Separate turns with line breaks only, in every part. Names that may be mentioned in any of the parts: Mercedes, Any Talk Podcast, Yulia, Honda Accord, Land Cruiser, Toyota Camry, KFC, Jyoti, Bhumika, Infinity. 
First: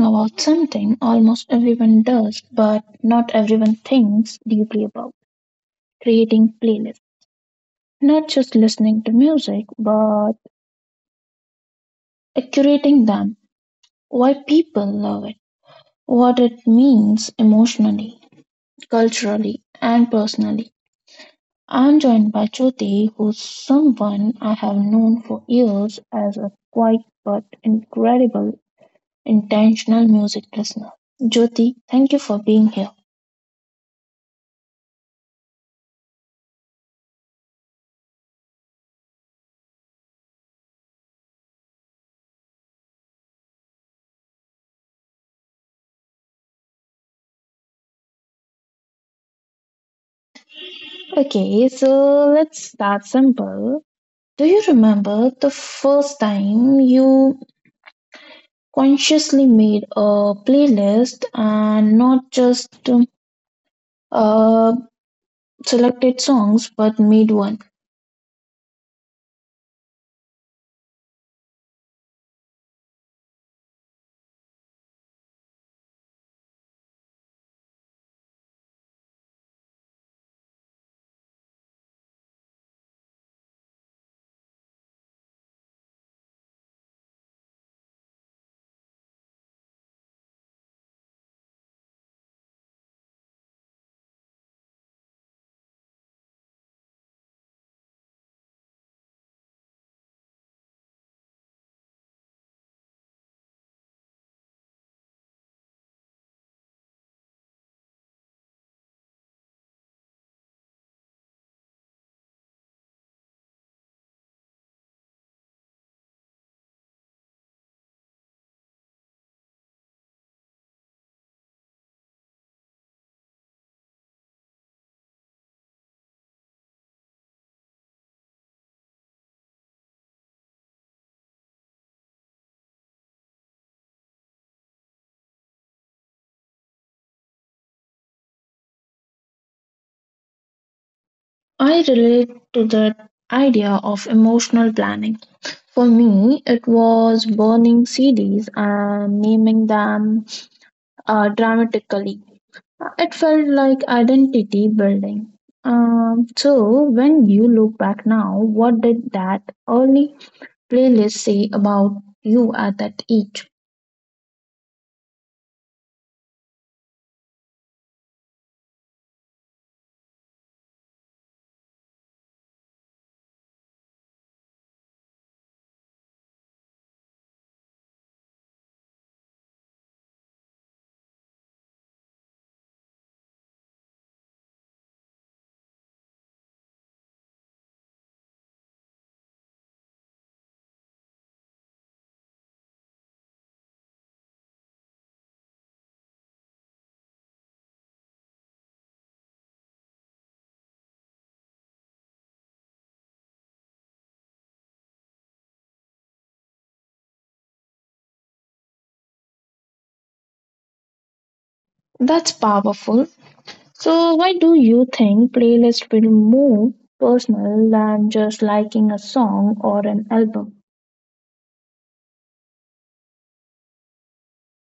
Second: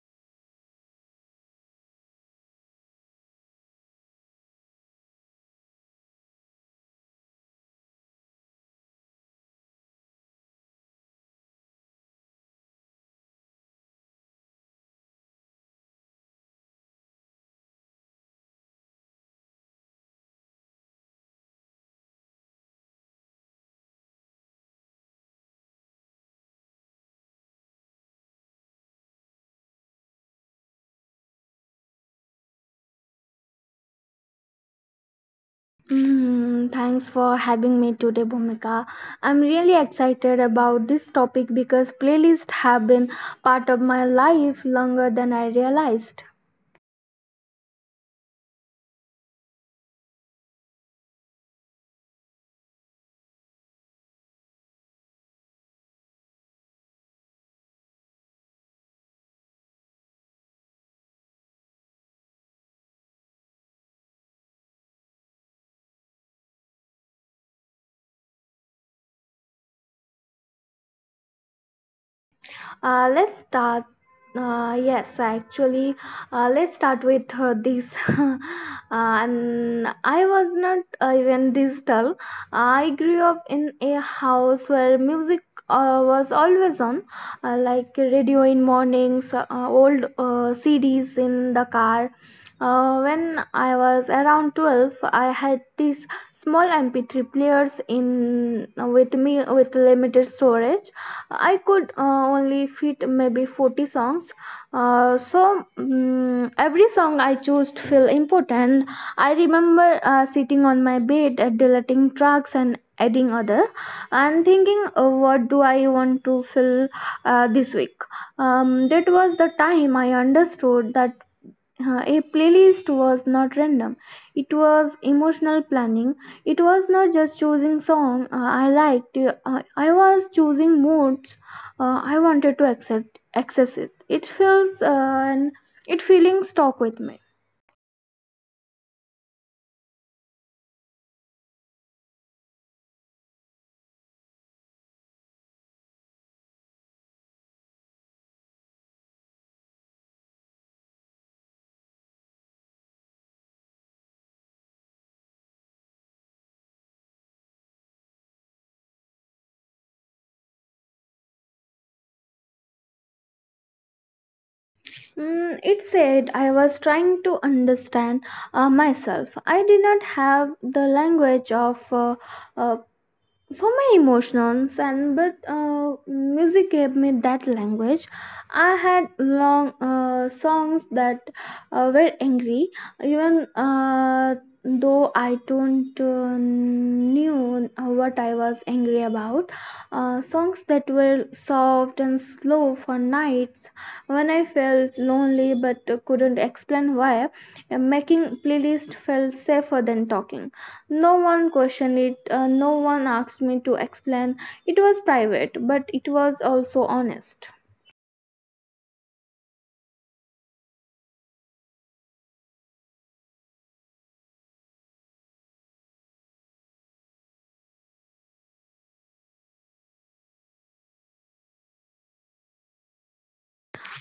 about something almost everyone does but not everyone thinks deeply about, creating playlists. Not just listening to music but curating them. Why people love it, what it means emotionally, culturally and personally. I'm joined by Jyoti, who's someone I have known for years as a quiet but incredible intentional music listener. Jyoti, thank you for being here.
Thanks for having me today, Bhumika. I'm really excited about this topic because playlists have been part of my life longer than I realized.
Okay, so let's start simple. Do you remember the first time you consciously made a playlist and not just uh, selected songs but made one?
Let's start. Yes, actually, let's start with this. And I was not even digital. I grew up in a house where music was always on, like radio in mornings, old CDs in the car. When I was around 12, I had these small MP3 players in with me with limited storage. I could only fit maybe 40 songs. So every song I chose to feel important. I remember sitting on my bed, deleting tracks and adding other, and thinking, what do I want to fill this week? That was the time I understood that a playlist was not random. It was emotional planning. It was not just choosing song I liked. I was choosing moods. I wanted to accept access it feels, and it feeling stuck with me.
I relate to that idea of emotional planning. For me, it was burning CDs and naming them dramatically. It felt like identity building. So, when you look back now, what did that early playlist say about you at that age?
It said I was trying to understand myself. I did not have the language of uh, for my emotions, and but music gave me that language. I had long songs that were angry, even uh, though I don't knew what I was angry about. Songs that were soft and slow for nights when I felt lonely but couldn't explain why. Making playlist felt safer than talking. No one questioned it, no one asked me to explain. It was private, but it was also honest.
That's powerful. So, why do you think playlists feel more personal than just liking a song or an album?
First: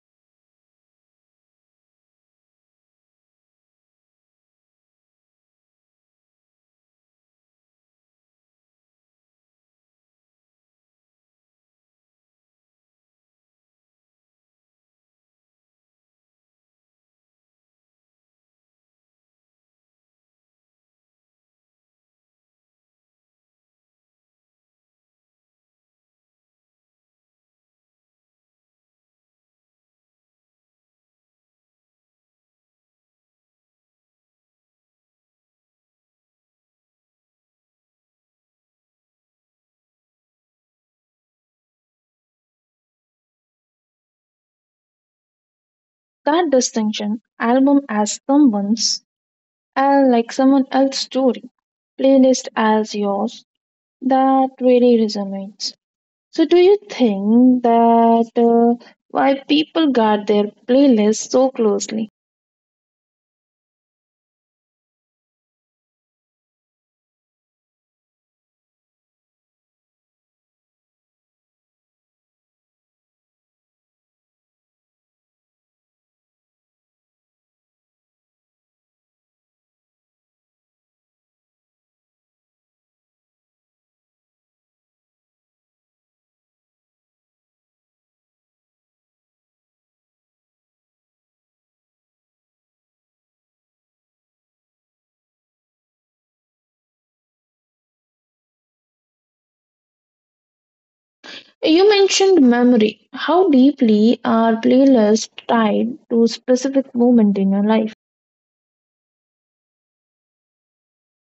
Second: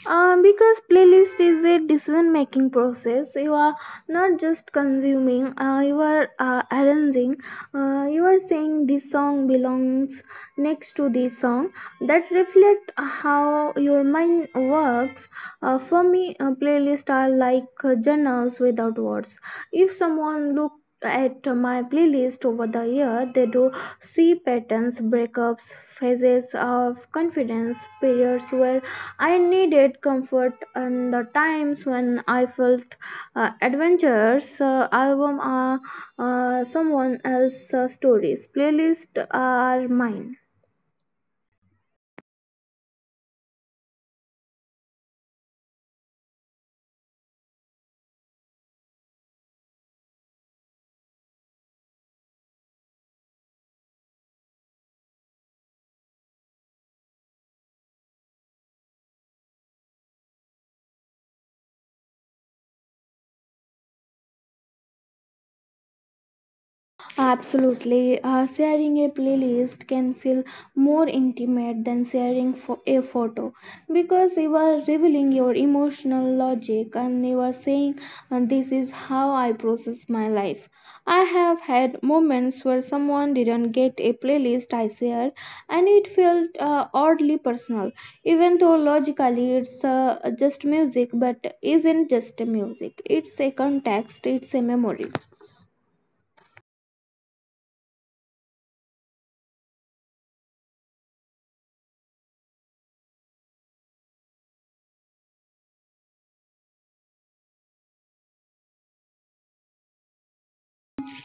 Because playlist is a decision making process. You are not just consuming. You are arranging. You are saying this song belongs next to this song. That reflect how your mind works. For me, playlists are like journals without words. If someone look at my playlist over the year, they do see patterns, breakups, phases of confidence, periods where I needed comfort, in the times when I felt adventurous. Album are someone else's stories. Playlists are mine.
That distinction, album as someone's, like someone else's story, playlist as yours, that really resonates. So, do you think that why people guard their playlists so closely?
Absolutely. Sharing a playlist can feel more intimate than sharing a photo because you are revealing your emotional logic, and you are saying, this is how I process my life. I have had moments where someone didn't get a playlist I shared, and it felt oddly personal, even though logically it's just music, but isn't just music. It's a context, it's a memory.
You mentioned memory. How deeply are playlists tied to specific moment in your life?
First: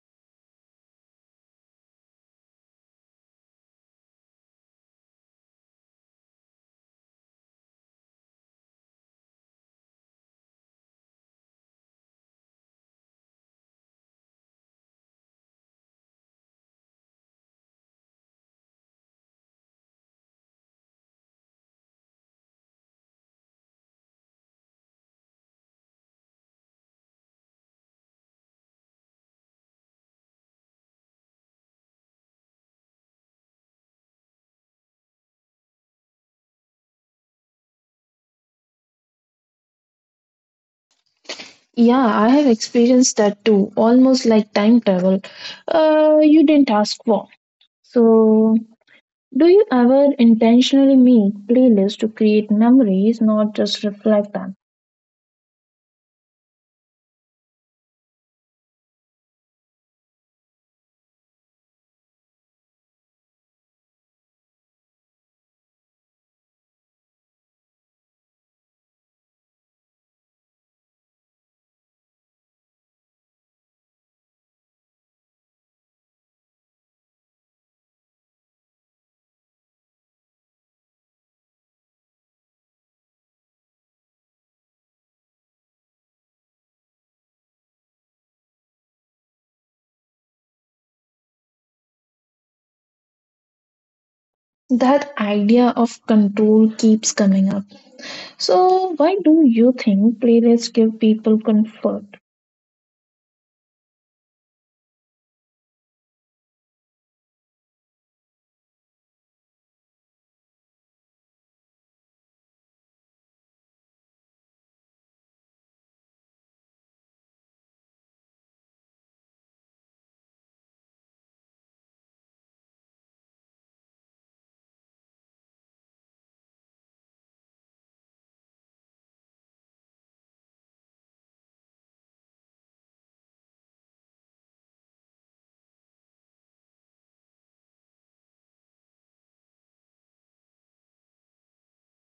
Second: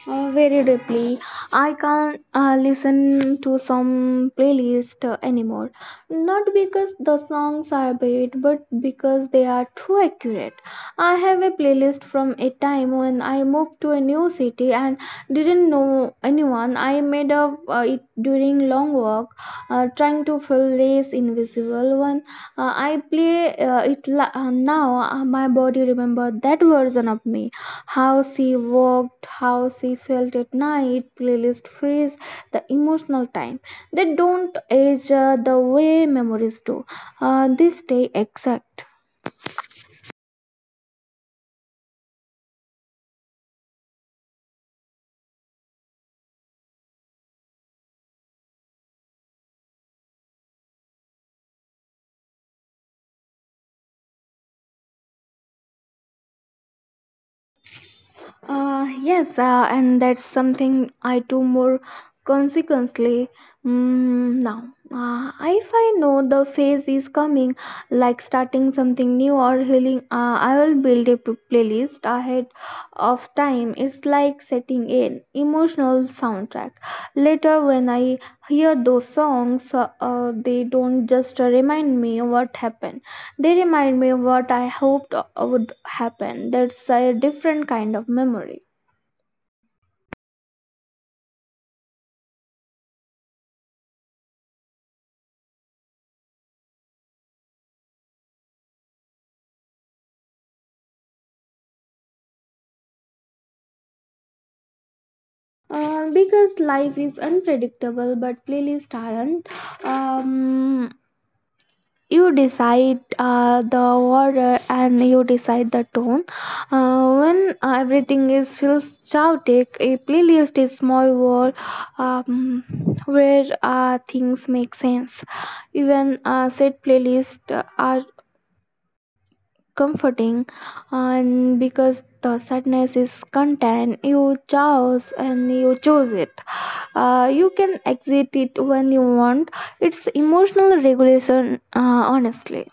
Very deeply. I can't listen to some playlist anymore. Not because the songs are bad, but because they are too accurate. I have a playlist from a time when I moved to a new city and didn't know anyone. I made up it during long walk, trying to feel less invisible. When I play it now, my body remember that version of me, how she walked, how she felt at night. Playlist freeze the emotional time. They don't age the way memories do. They stay exact.
Yeah, I have experienced that too, almost like time travel. You didn't ask for. So, do you ever intentionally make playlists to create memories, not just reflect them?
Yes, and that's something I do more consequently now. If I know the phase is coming, like starting something new or healing, I will build a playlist ahead of time. It's like setting an emotional soundtrack. Later, when I hear those songs, they don't just remind me what happened, they remind me of what I hoped would happen. That's a different kind of memory.
That idea of control keeps coming up. So, why do you think playlists give people comfort?
Because life is unpredictable, but playlists aren't. Um, you decide the order, and you decide the tone. When everything is feels chaotic, a playlist is small world um, where things make sense. Even set playlists are comforting, and because the sadness is content you chose, and you chose it, you can exit it when you want. It's emotional regulation, honestly.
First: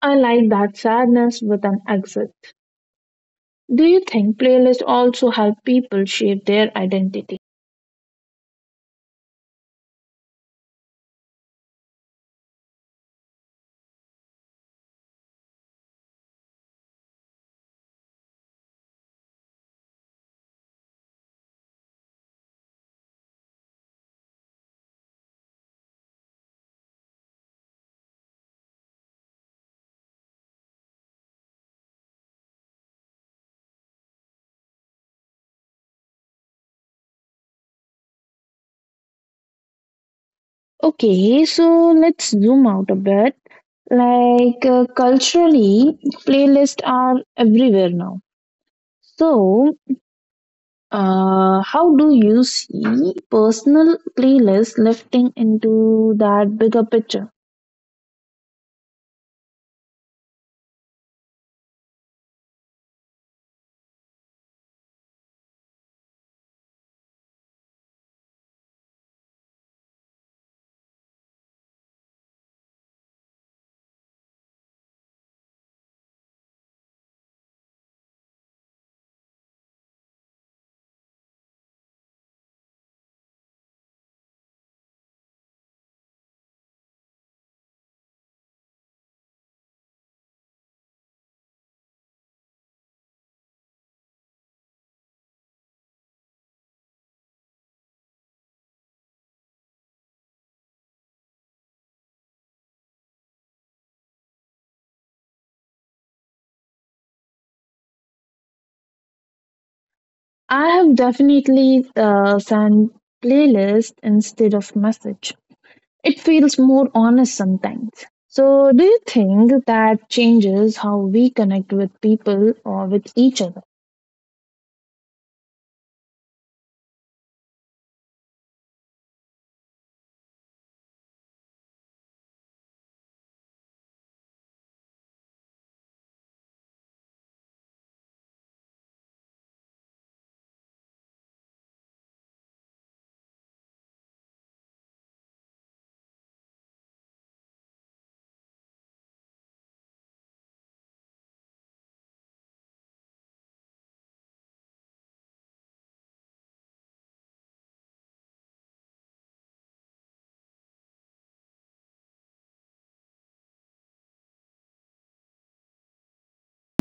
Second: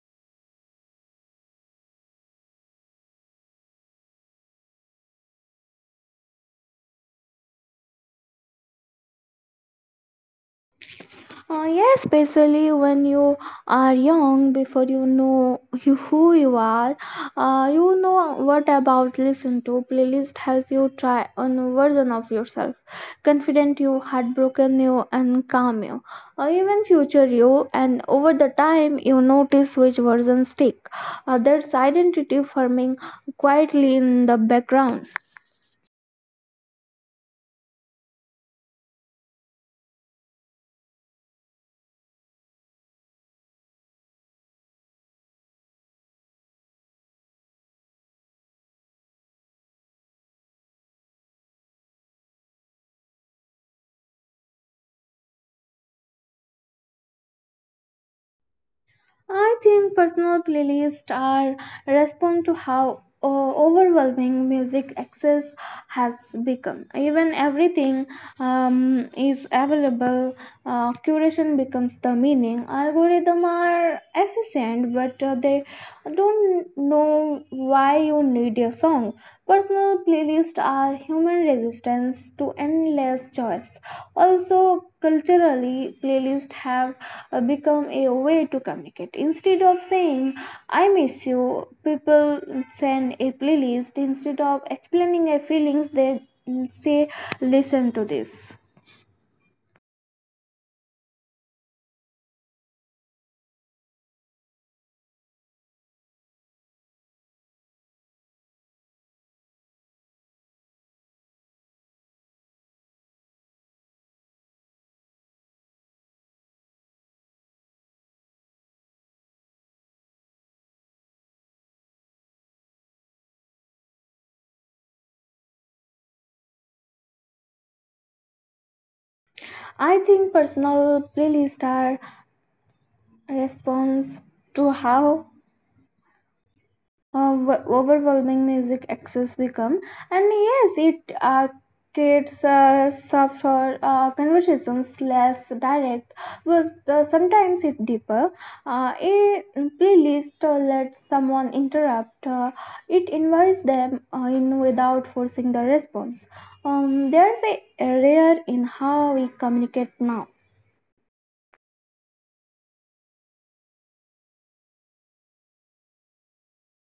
I like that sadness with an exit. Do you think playlists also help people shape their identity?
Yeah, especially when you are young, before you know you, who you are, you know what about listen to playlist help you try on version of yourself, confident you, heartbroken you, and calm you, or even future you. And over the time, you notice which versions stick. That's identity forming quietly in the background.
Okay, so let's zoom out a bit. Like culturally, playlists are everywhere now. So, how do you see personal playlists lifting into that bigger picture?
I think personal playlists are respond to how overwhelming music access has become. Even everything is available. Curation becomes the meaning. Algorithms are efficient, but they don't know why you need a song. Personal playlists are human resistance to endless choice. Also, culturally, playlists have become a way to communicate. Instead of saying, I miss you, people send a playlist. Instead of explaining their feelings, they say, listen to this.
I have definitely sent playlist instead of message. It feels more honest sometimes. So, do you think that changes how we connect with people or with each other?
I think personal playlists are response to how of overwhelming music access become, and yes it creates softer conversations, less direct, but sometimes it deeper. A playlist lets someone interrupt. It invites them in without forcing the response. There's a rare in how we communicate now.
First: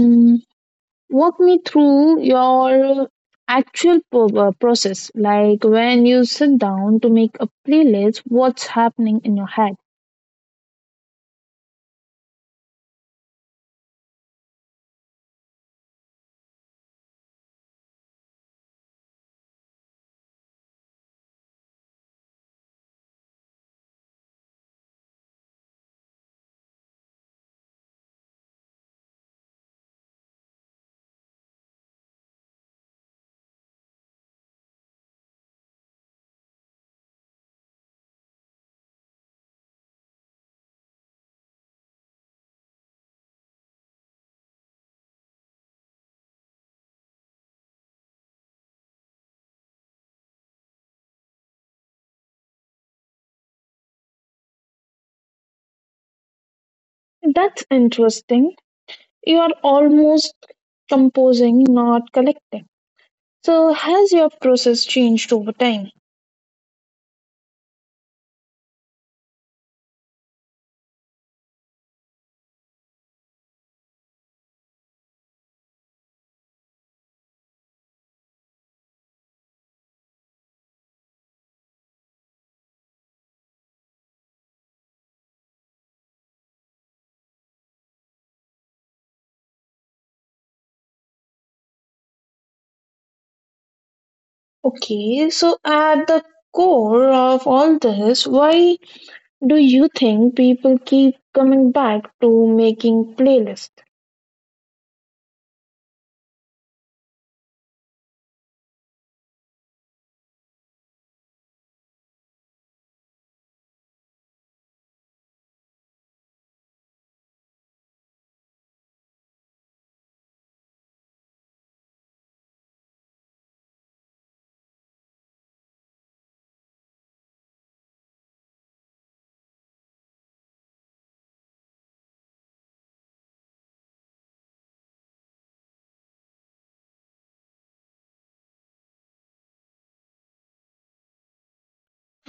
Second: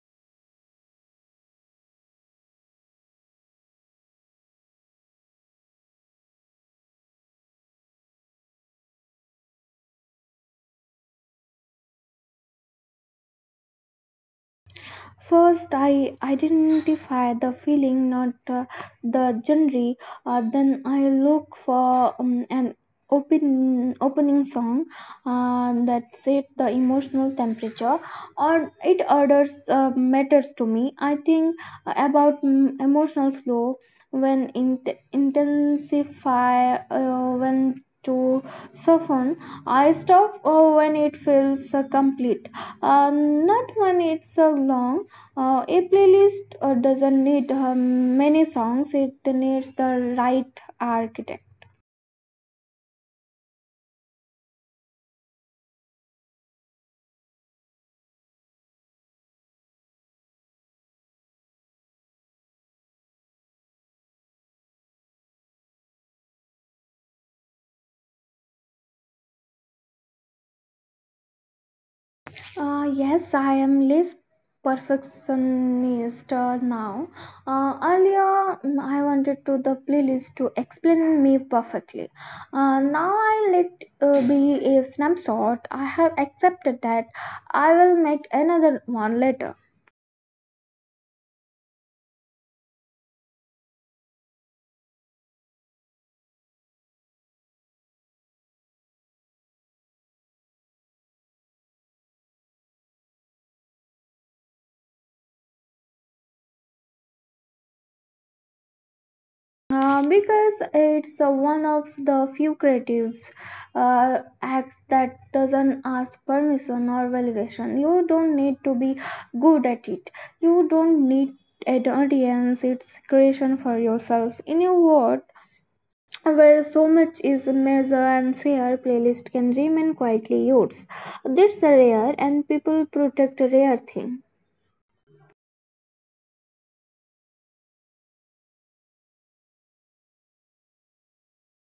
Mm, walk me through your actual process. Like when you sit down to make a playlist, what's happening in your head?
First, I identify the feeling, not the genre. Then I look for an open opening song that set the emotional temperature, or it orders matters to me. I think about emotional flow, when intensify, when to soften. I stop when it feels complete, not when it's so long. A playlist doesn't need many songs, it needs the right architect.
That's interesting. You are almost composing, not collecting. So, has your process changed over time?
Yes, I am less perfectionist now. Earlier, I wanted to the playlist to explain me perfectly. Now I let be a snapshot. I have accepted that I will make another one later.
Okay, so at the core of all this, why do you think people keep coming back to making playlists?
Because it's one of the few creatives act that doesn't ask permission or validation. You don't need to be good at it. You don't need an audience. It's creation for yourself. In a world where so much is measured and shared, playlist can remain quietly yours. That's a rare, and people protect a rare thing.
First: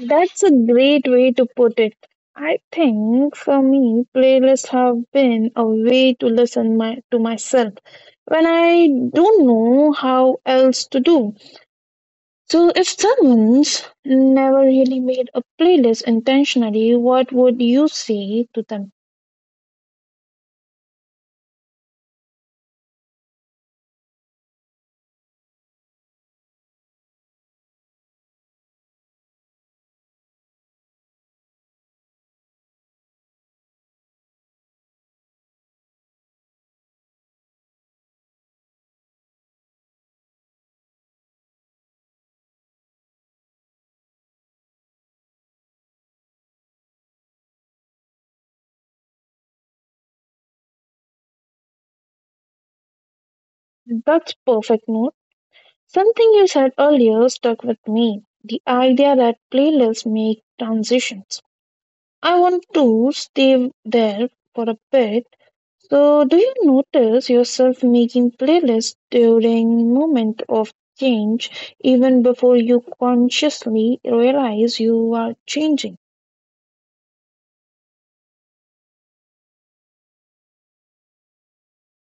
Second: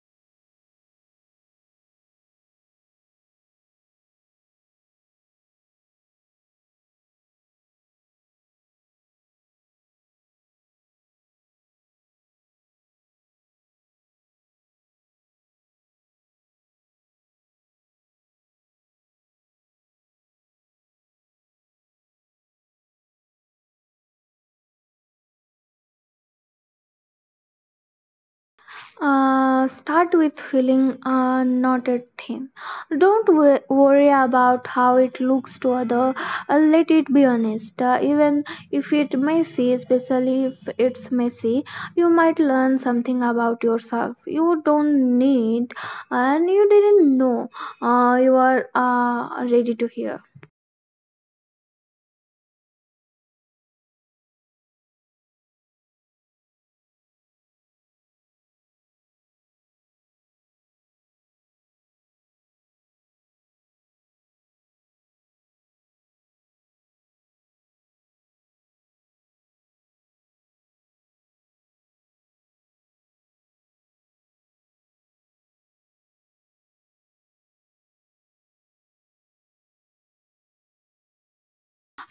That's a great way to put it. I think for me, playlists have been a way to listen my, to myself when I don't know how else to do. So, if someone's never really made a playlist intentionally, what would you say to them?
Start with filling a knotted theme. Don't worry about how it looks to other. Let it be honest. Even if it messy, especially if it's messy, you might learn something about yourself. You don't need, and you didn't know you are ready to hear.
That's perfect note. Something you said earlier stuck with me. The idea that playlists make transitions. I want to stay there for a bit. So, do you notice yourself making playlists during moment of change, even before you consciously realize you are changing?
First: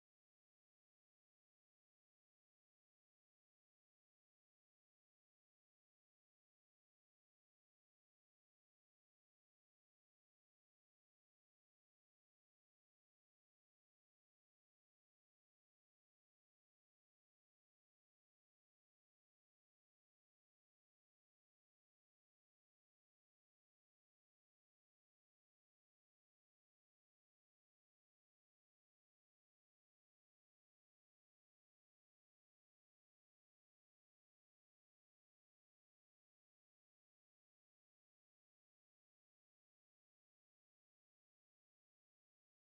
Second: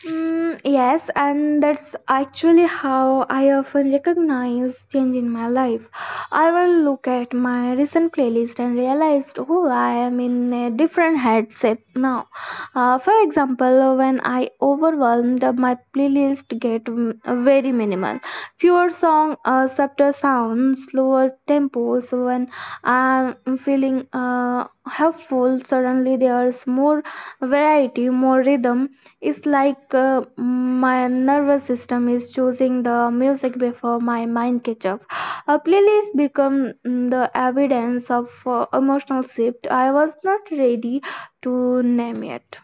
Yes, and that's actually how I often recognize change in my life. I will look at my recent playlist and realize, oh, I am in a different headset now. For example, when I overwhelmed, my playlist get very minimal, fewer song, softer sounds, slower tempos. When I'm feeling helpful, suddenly there's more variety, more rhythm. It's like my nervous system is choosing the music before my mind catch up. A playlist become the evidence of emotional shift I was not ready to name it.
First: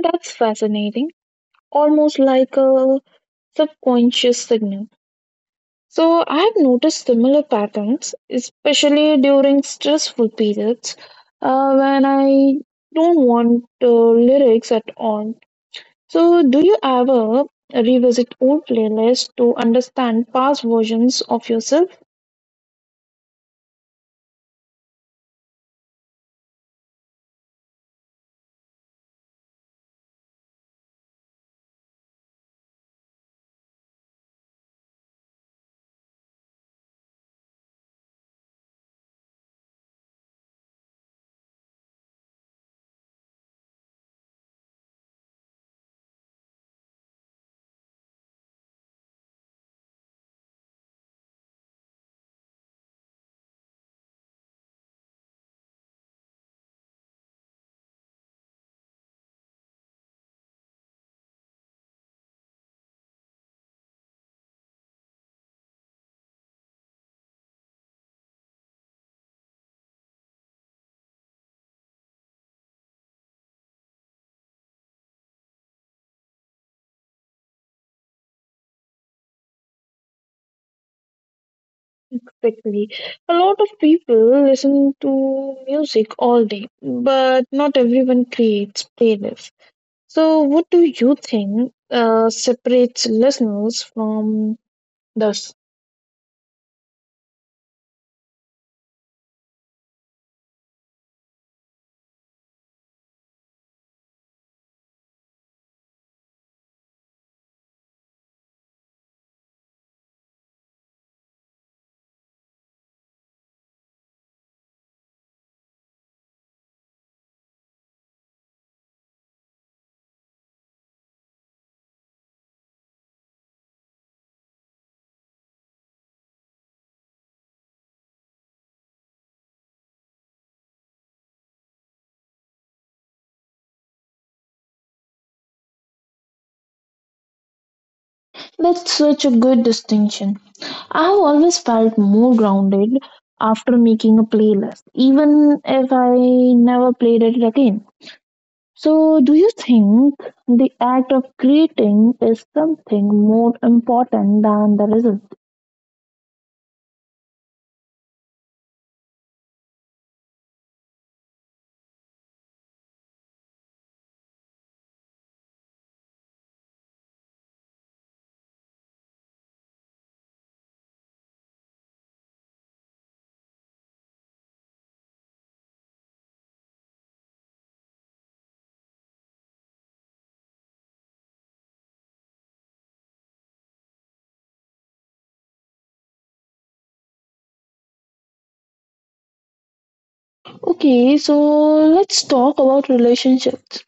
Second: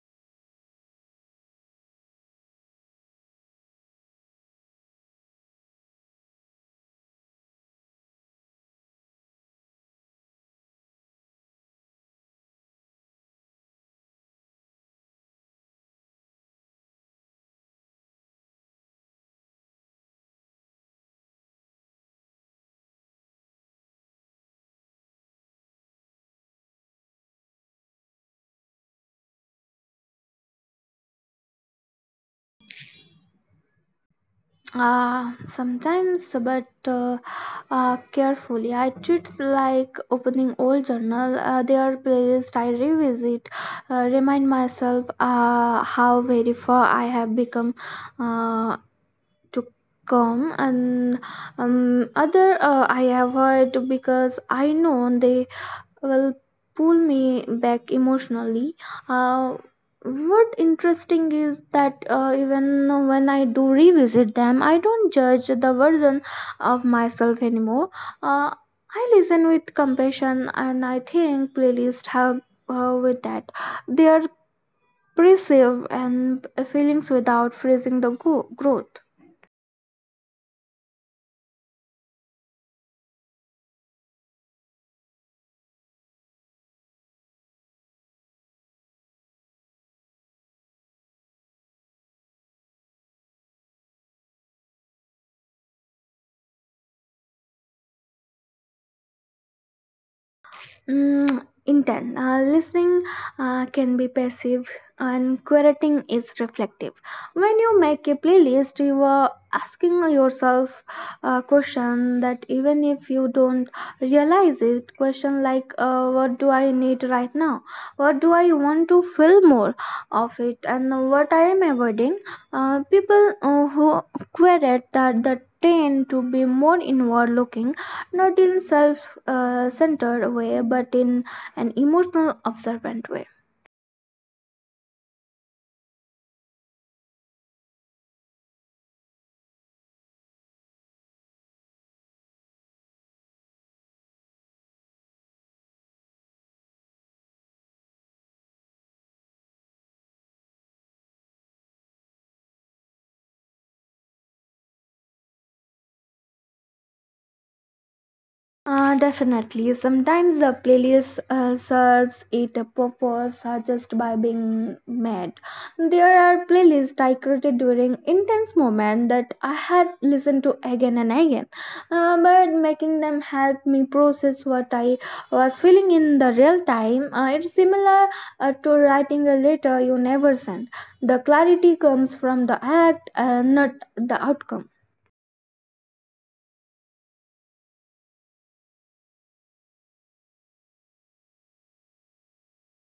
That's fascinating. Almost like a subconscious signal. So I've noticed similar patterns, especially during stressful periods when I don't want lyrics at all. So, do you ever revisit old playlists to understand past versions of yourself
Sometimes, but carefully. I treat like opening old journal. Their playlist I revisit, remind myself how very far I have become. Uh, to come, and other I avoid because I know they will pull me back emotionally. uh, what interesting is that even when I do revisit them, I don't judge the version of myself anymore. uh, I listen with compassion, and I think playlists help with that. They are preserve and feelings without freezing the growth.
quickly? A lot of people listen to music all day, but not everyone creates playlists. So, what do you think separates listeners from the.
Mm, Intent. Listening can be passive, and curating is reflective. When you make a playlist, you are asking yourself a question that, even if you don't realize it, question like, what do I need right now? What do I want to feel more of it? And what I am avoiding? People who curate that, tend to be more inward looking, not in self centered way, but in an emotional observant way.
That's such a good distinction. I have always felt more grounded after making a playlist, even if I never played it again. So, do you think the act of creating is something more important than the result?
Definitely. Sometimes the playlist serves it a purpose just by being made. There are playlists I created during intense moments that I had listened to again and again, but making them help me process what I was feeling in the real time. It's similar to writing a letter you never send. The clarity comes from the act, not the outcome.
Okay, so let's talk about relationships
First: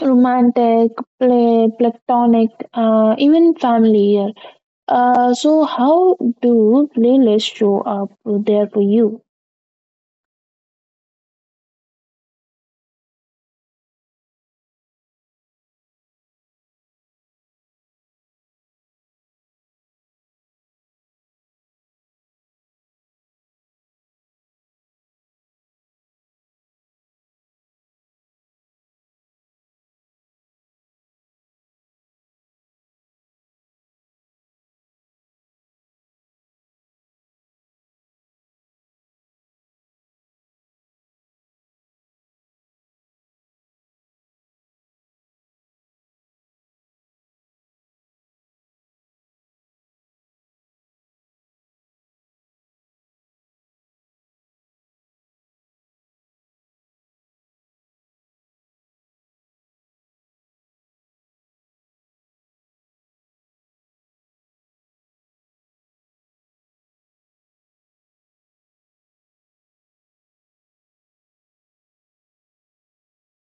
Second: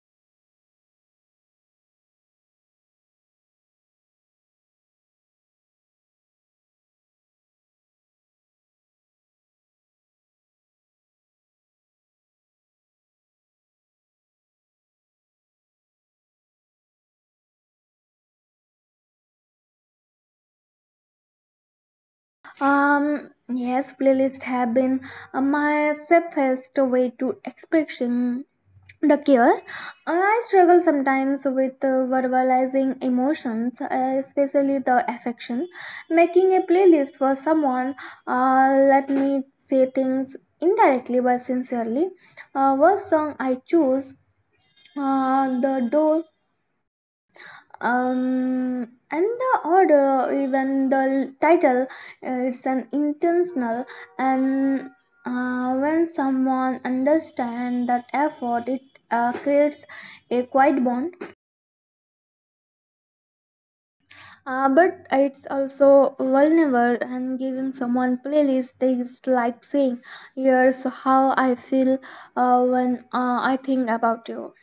romantic, platonic, even familiar. So, how do playlists show up there for you?
Yes, playlists have been my safest way to expression the care. I struggle sometimes with verbalizing emotions, especially the affection. Making a playlist for someone, let me say things indirectly but sincerely. What song I choose, the door and the order, even the title, it's an intentional. And When someone understands that effort, it creates a quiet bond, but it's also vulnerable. And giving someone playlist is like saying, here's how I feel when I think about you.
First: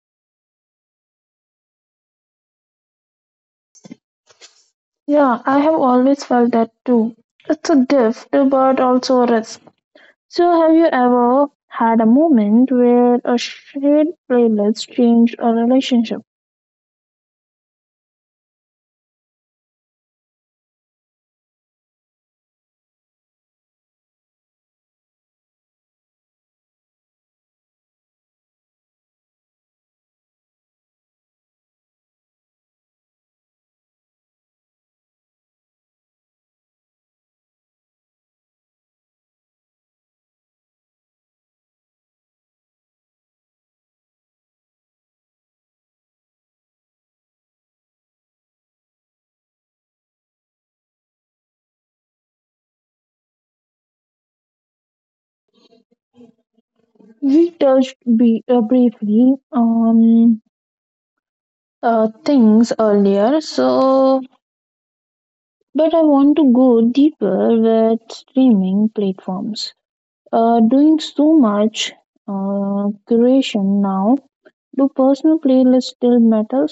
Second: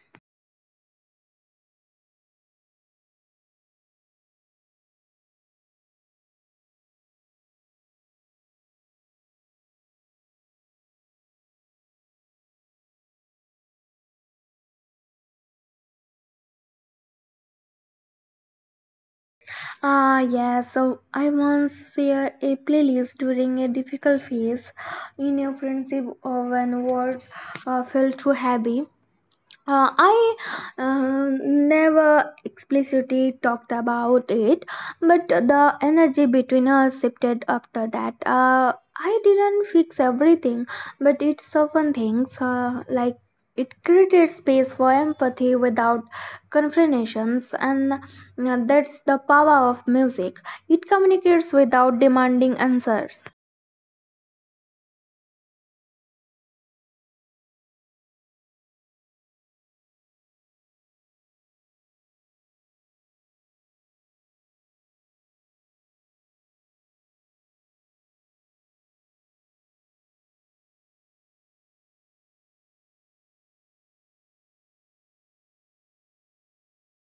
Yeah, I have always felt that too. It's a gift, but also a risk. So, have you ever had a moment where a shared playlist changed a relationship?
Yeah, so I once shared a playlist during a difficult phase in a friendship, when words felt too heavy. I never explicitly talked about it, but the energy between us shifted after that. I didn't fix everything, but it softened things. Like, it created space for empathy without confrontations, and that's the power of music. It communicates without demanding answers.
Briefly on things earlier, so but I want to go deeper with streaming platforms. Doing so much curation now, do personal playlists still matter?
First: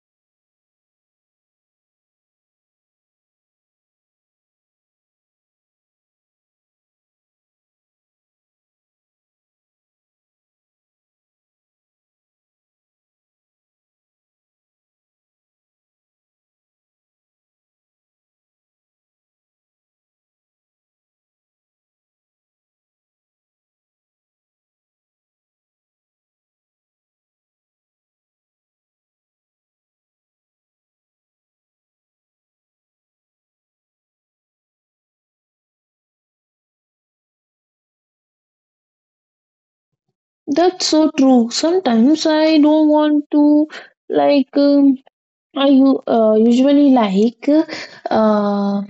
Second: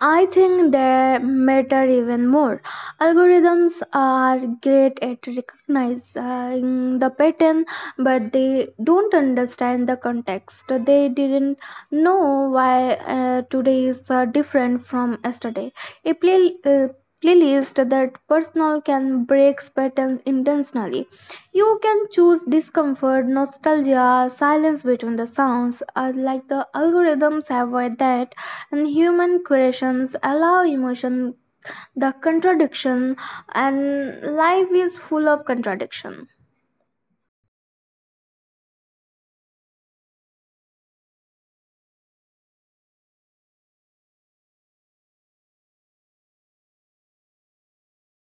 I think they matter even more. Algorithms are great at recognizing the pattern, but they don't understand the context. They didn't know why today is different from yesterday. A playlist that personal can break patterns intentionally. You can choose discomfort, nostalgia, silence between the sounds, like the algorithms have that, and human creations allow emotion, the contradiction. And life is full of contradiction.
That's so true. Sometimes I don't want to like I u- usually uh,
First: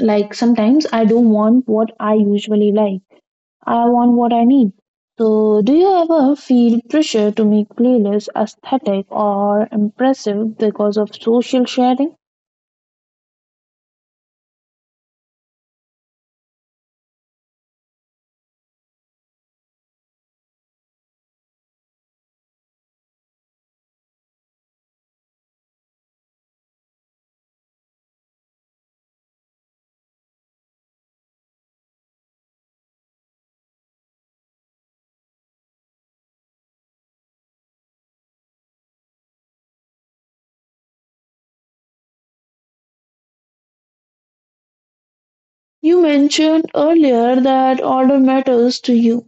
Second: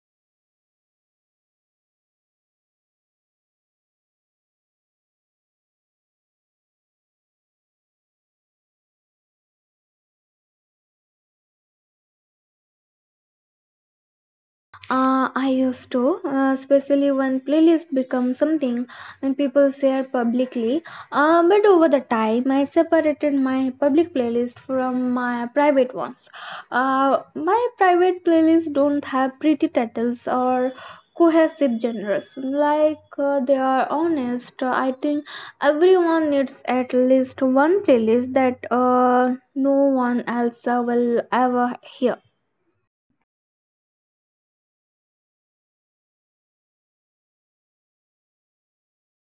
like sometimes I don't want what I usually like. I want what I need. So, do you ever feel pressure to make playlists aesthetic or impressive because of social sharing?
I used to, especially when playlists become something and people share publicly. But over the time, I separated my public playlist from my private ones. My private playlists don't have pretty titles or cohesive genres. Like, they are honest. I think everyone needs at least one playlist that no one else will ever hear.
You mentioned earlier that order matters to you.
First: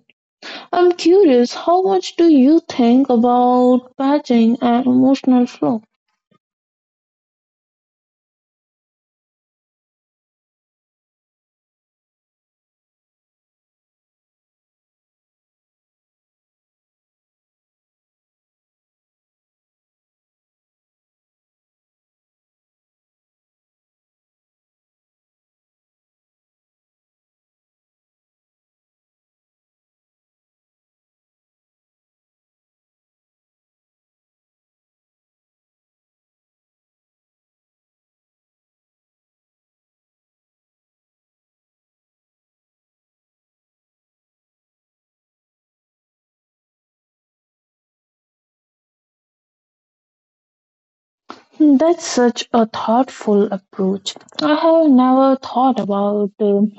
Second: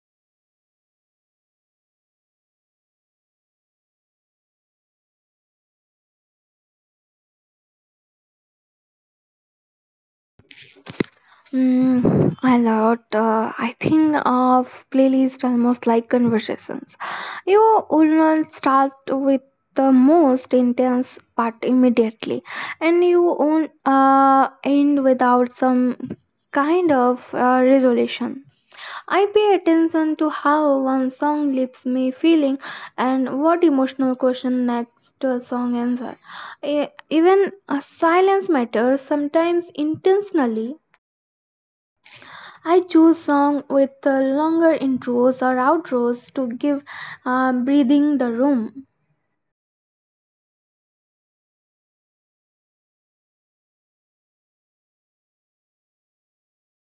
I'm curious, how much do you think about patching and emotional flow?
Mm, a lot. I think of playlist almost like conversations. You will not start with the most intense part immediately, and you won't end without some kind of resolution. I pay attention to how one song leaves me feeling and what emotional question next song answer. Even silence matters. Sometimes intentionally I choose songs with longer intros or outros to give breathing the room.
That's such a thoughtful approach. I have never thought about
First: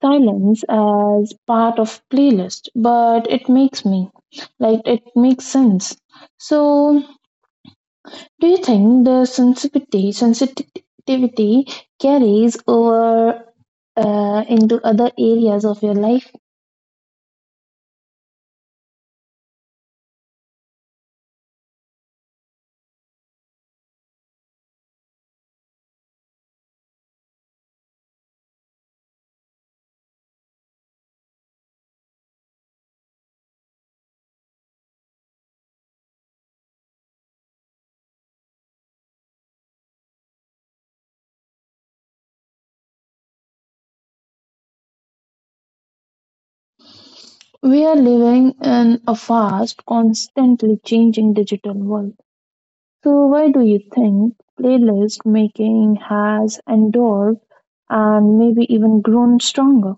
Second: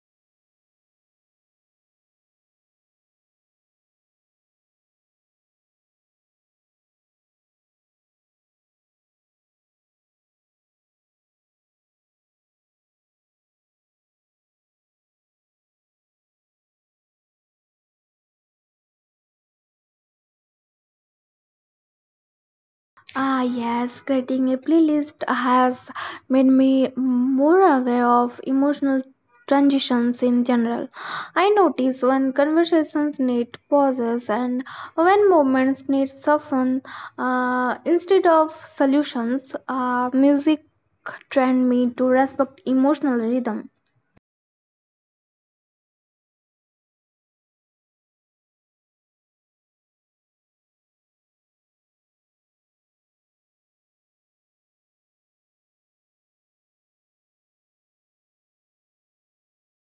silence as part of playlist, but it makes me it makes sense. So, do you think the sensitivity carries over into other areas of your life?
Yes, creating a playlist has made me more aware of emotional transitions in general. I notice when conversations need pauses and when moments need soften instead of solutions. Music trained me to respect emotional rhythm.
We are living in a fast, constantly changing digital world. So why do you think playlist making has endured and maybe even grown stronger?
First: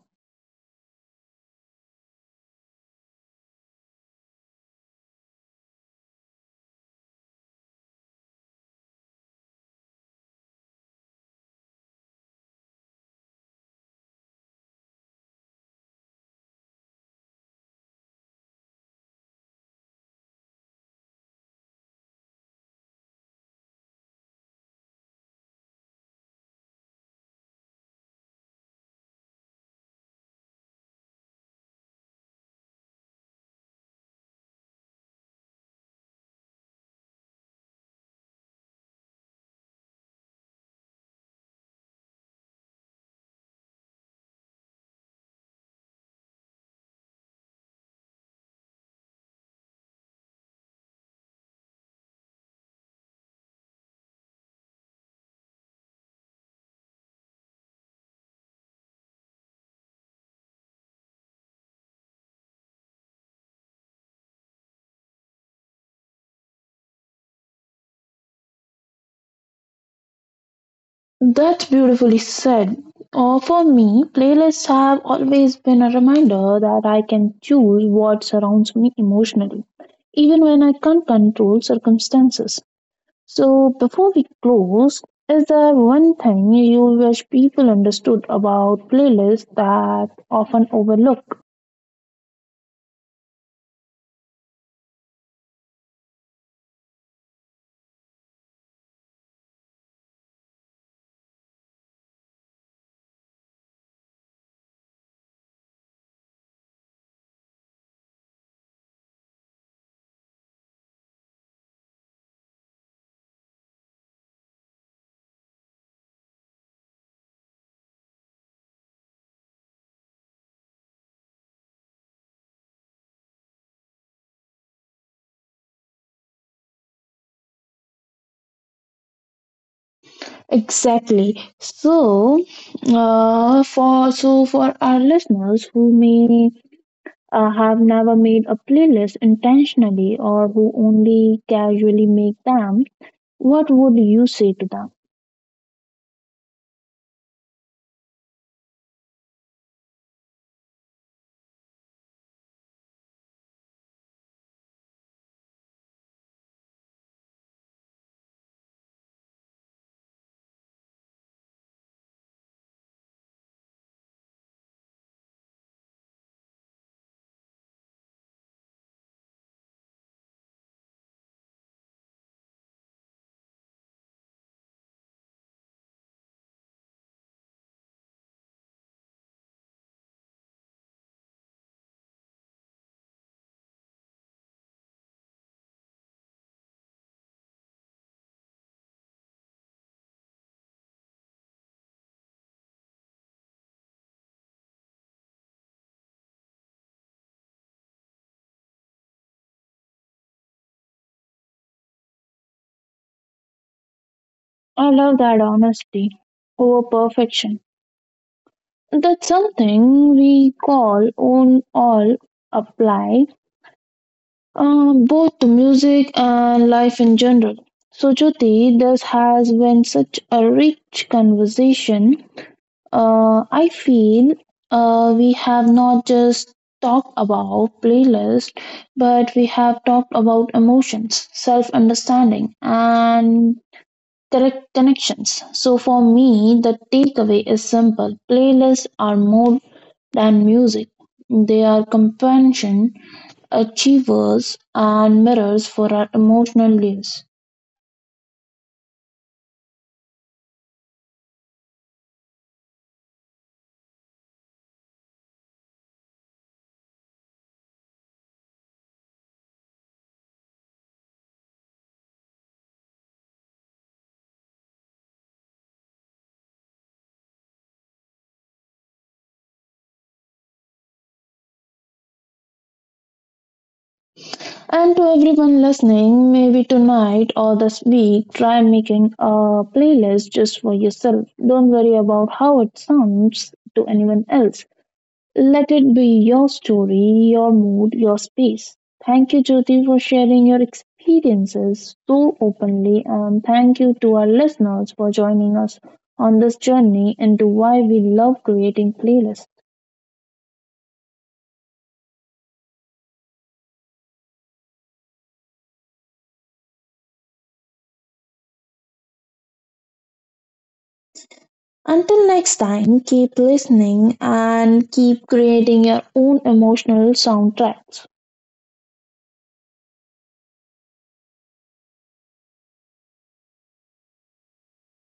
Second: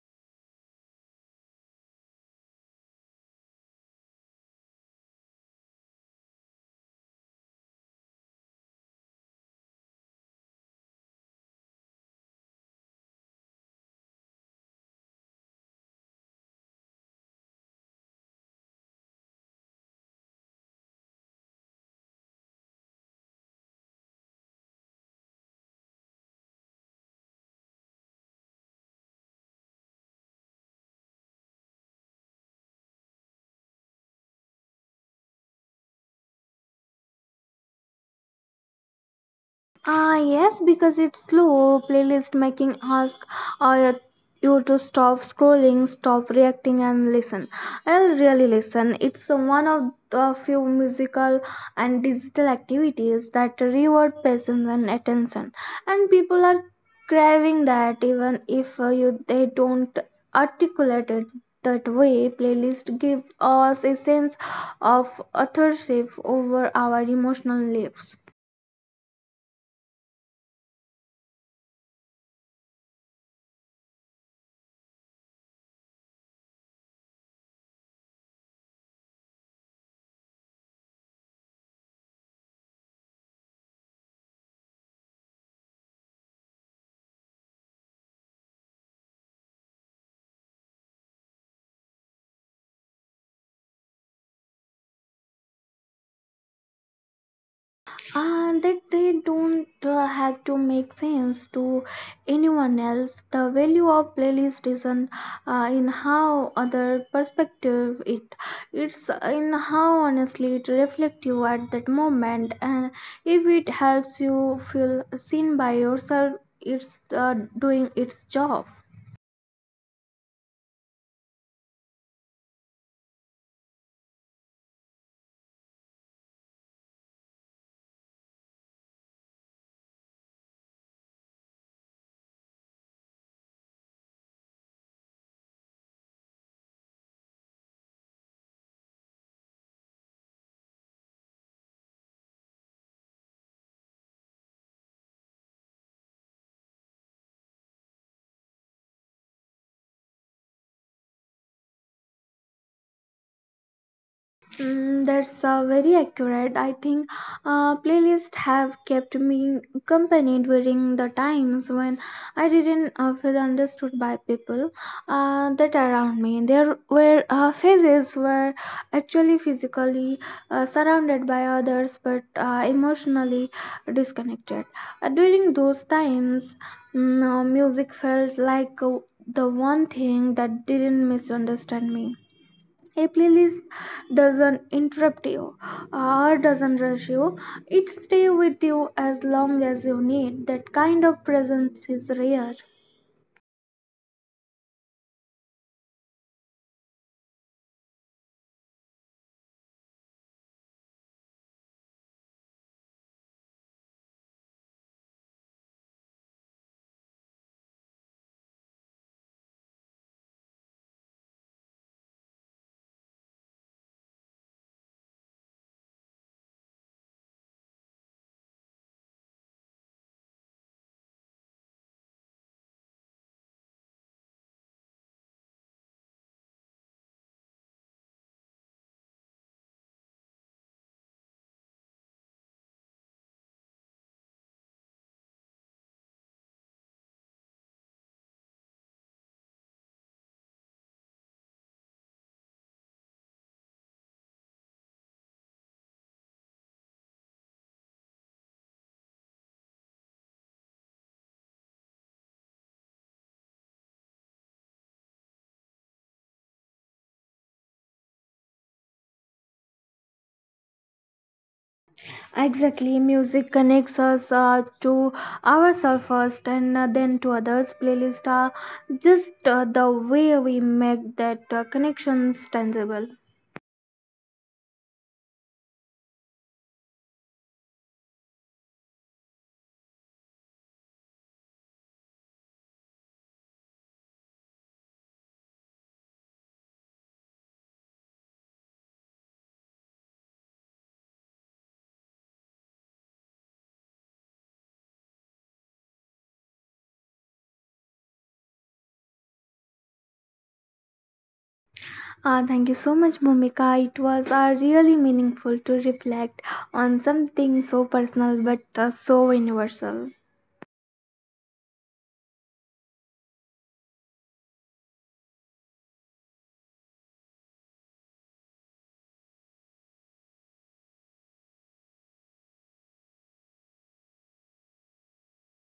Yes, because it's slow. Playlist making ask uh, you to stop scrolling, stop reacting, and listen. I'll really listen. It's one of the few musical and digital activities that reward patience and attention, and people are craving that, even if you they don't articulate it that way. Playlist give us a sense of authorship over our emotional lives.
That's beautifully said. For me, playlists have always been a reminder that I can choose what surrounds me emotionally, even when I can't control circumstances. So, before we close, is there one thing you wish people understood about playlists that often overlook?
That they don't have to make sense to anyone else. The value of playlist isn't in how other perspective it. It's in how honestly it reflects you at that moment, and if it helps you feel seen by yourself, it's doing its job.
Exactly. So, for our listeners who may have never made a playlist intentionally or who only casually make them, what would you say to them?
Mm, that's very accurate. I think playlists have kept me company during the times when I didn't feel understood by people that around me. There were phases where actually physically surrounded by others but emotionally disconnected. During those times, music felt like the one thing that didn't misunderstand me. A playlist doesn't interrupt you or doesn't rush you. It stays with you as long as you need. That kind of presence is rare.
I love that honesty over perfection. That's something we call own all apply, both to music and life in general. So, Jyoti, this has been such a rich conversation. I feel we have not just talked about playlist, but we have talked about emotions, self understanding, and direct connections. So for me, the takeaway is simple, playlists are more than music, they are companion, achievers, and mirrors for our emotional lives.
Exactly, music connects us to ourselves first, and then to others. Playlists are just the way we make that connections tangible.
And to everyone listening, maybe tonight or this week, try making a playlist just for yourself. Don't worry about how it sounds to anyone else. Let it be your story, your mood, your space. Thank you, Jyoti, for sharing your experiences so openly, and thank you to our listeners for joining us on this journey into why we love creating playlists.
Thank you so much, Momika. It was really meaningful to reflect on something so personal but so universal.
Until next time, keep listening and keep creating your own emotional soundtracks.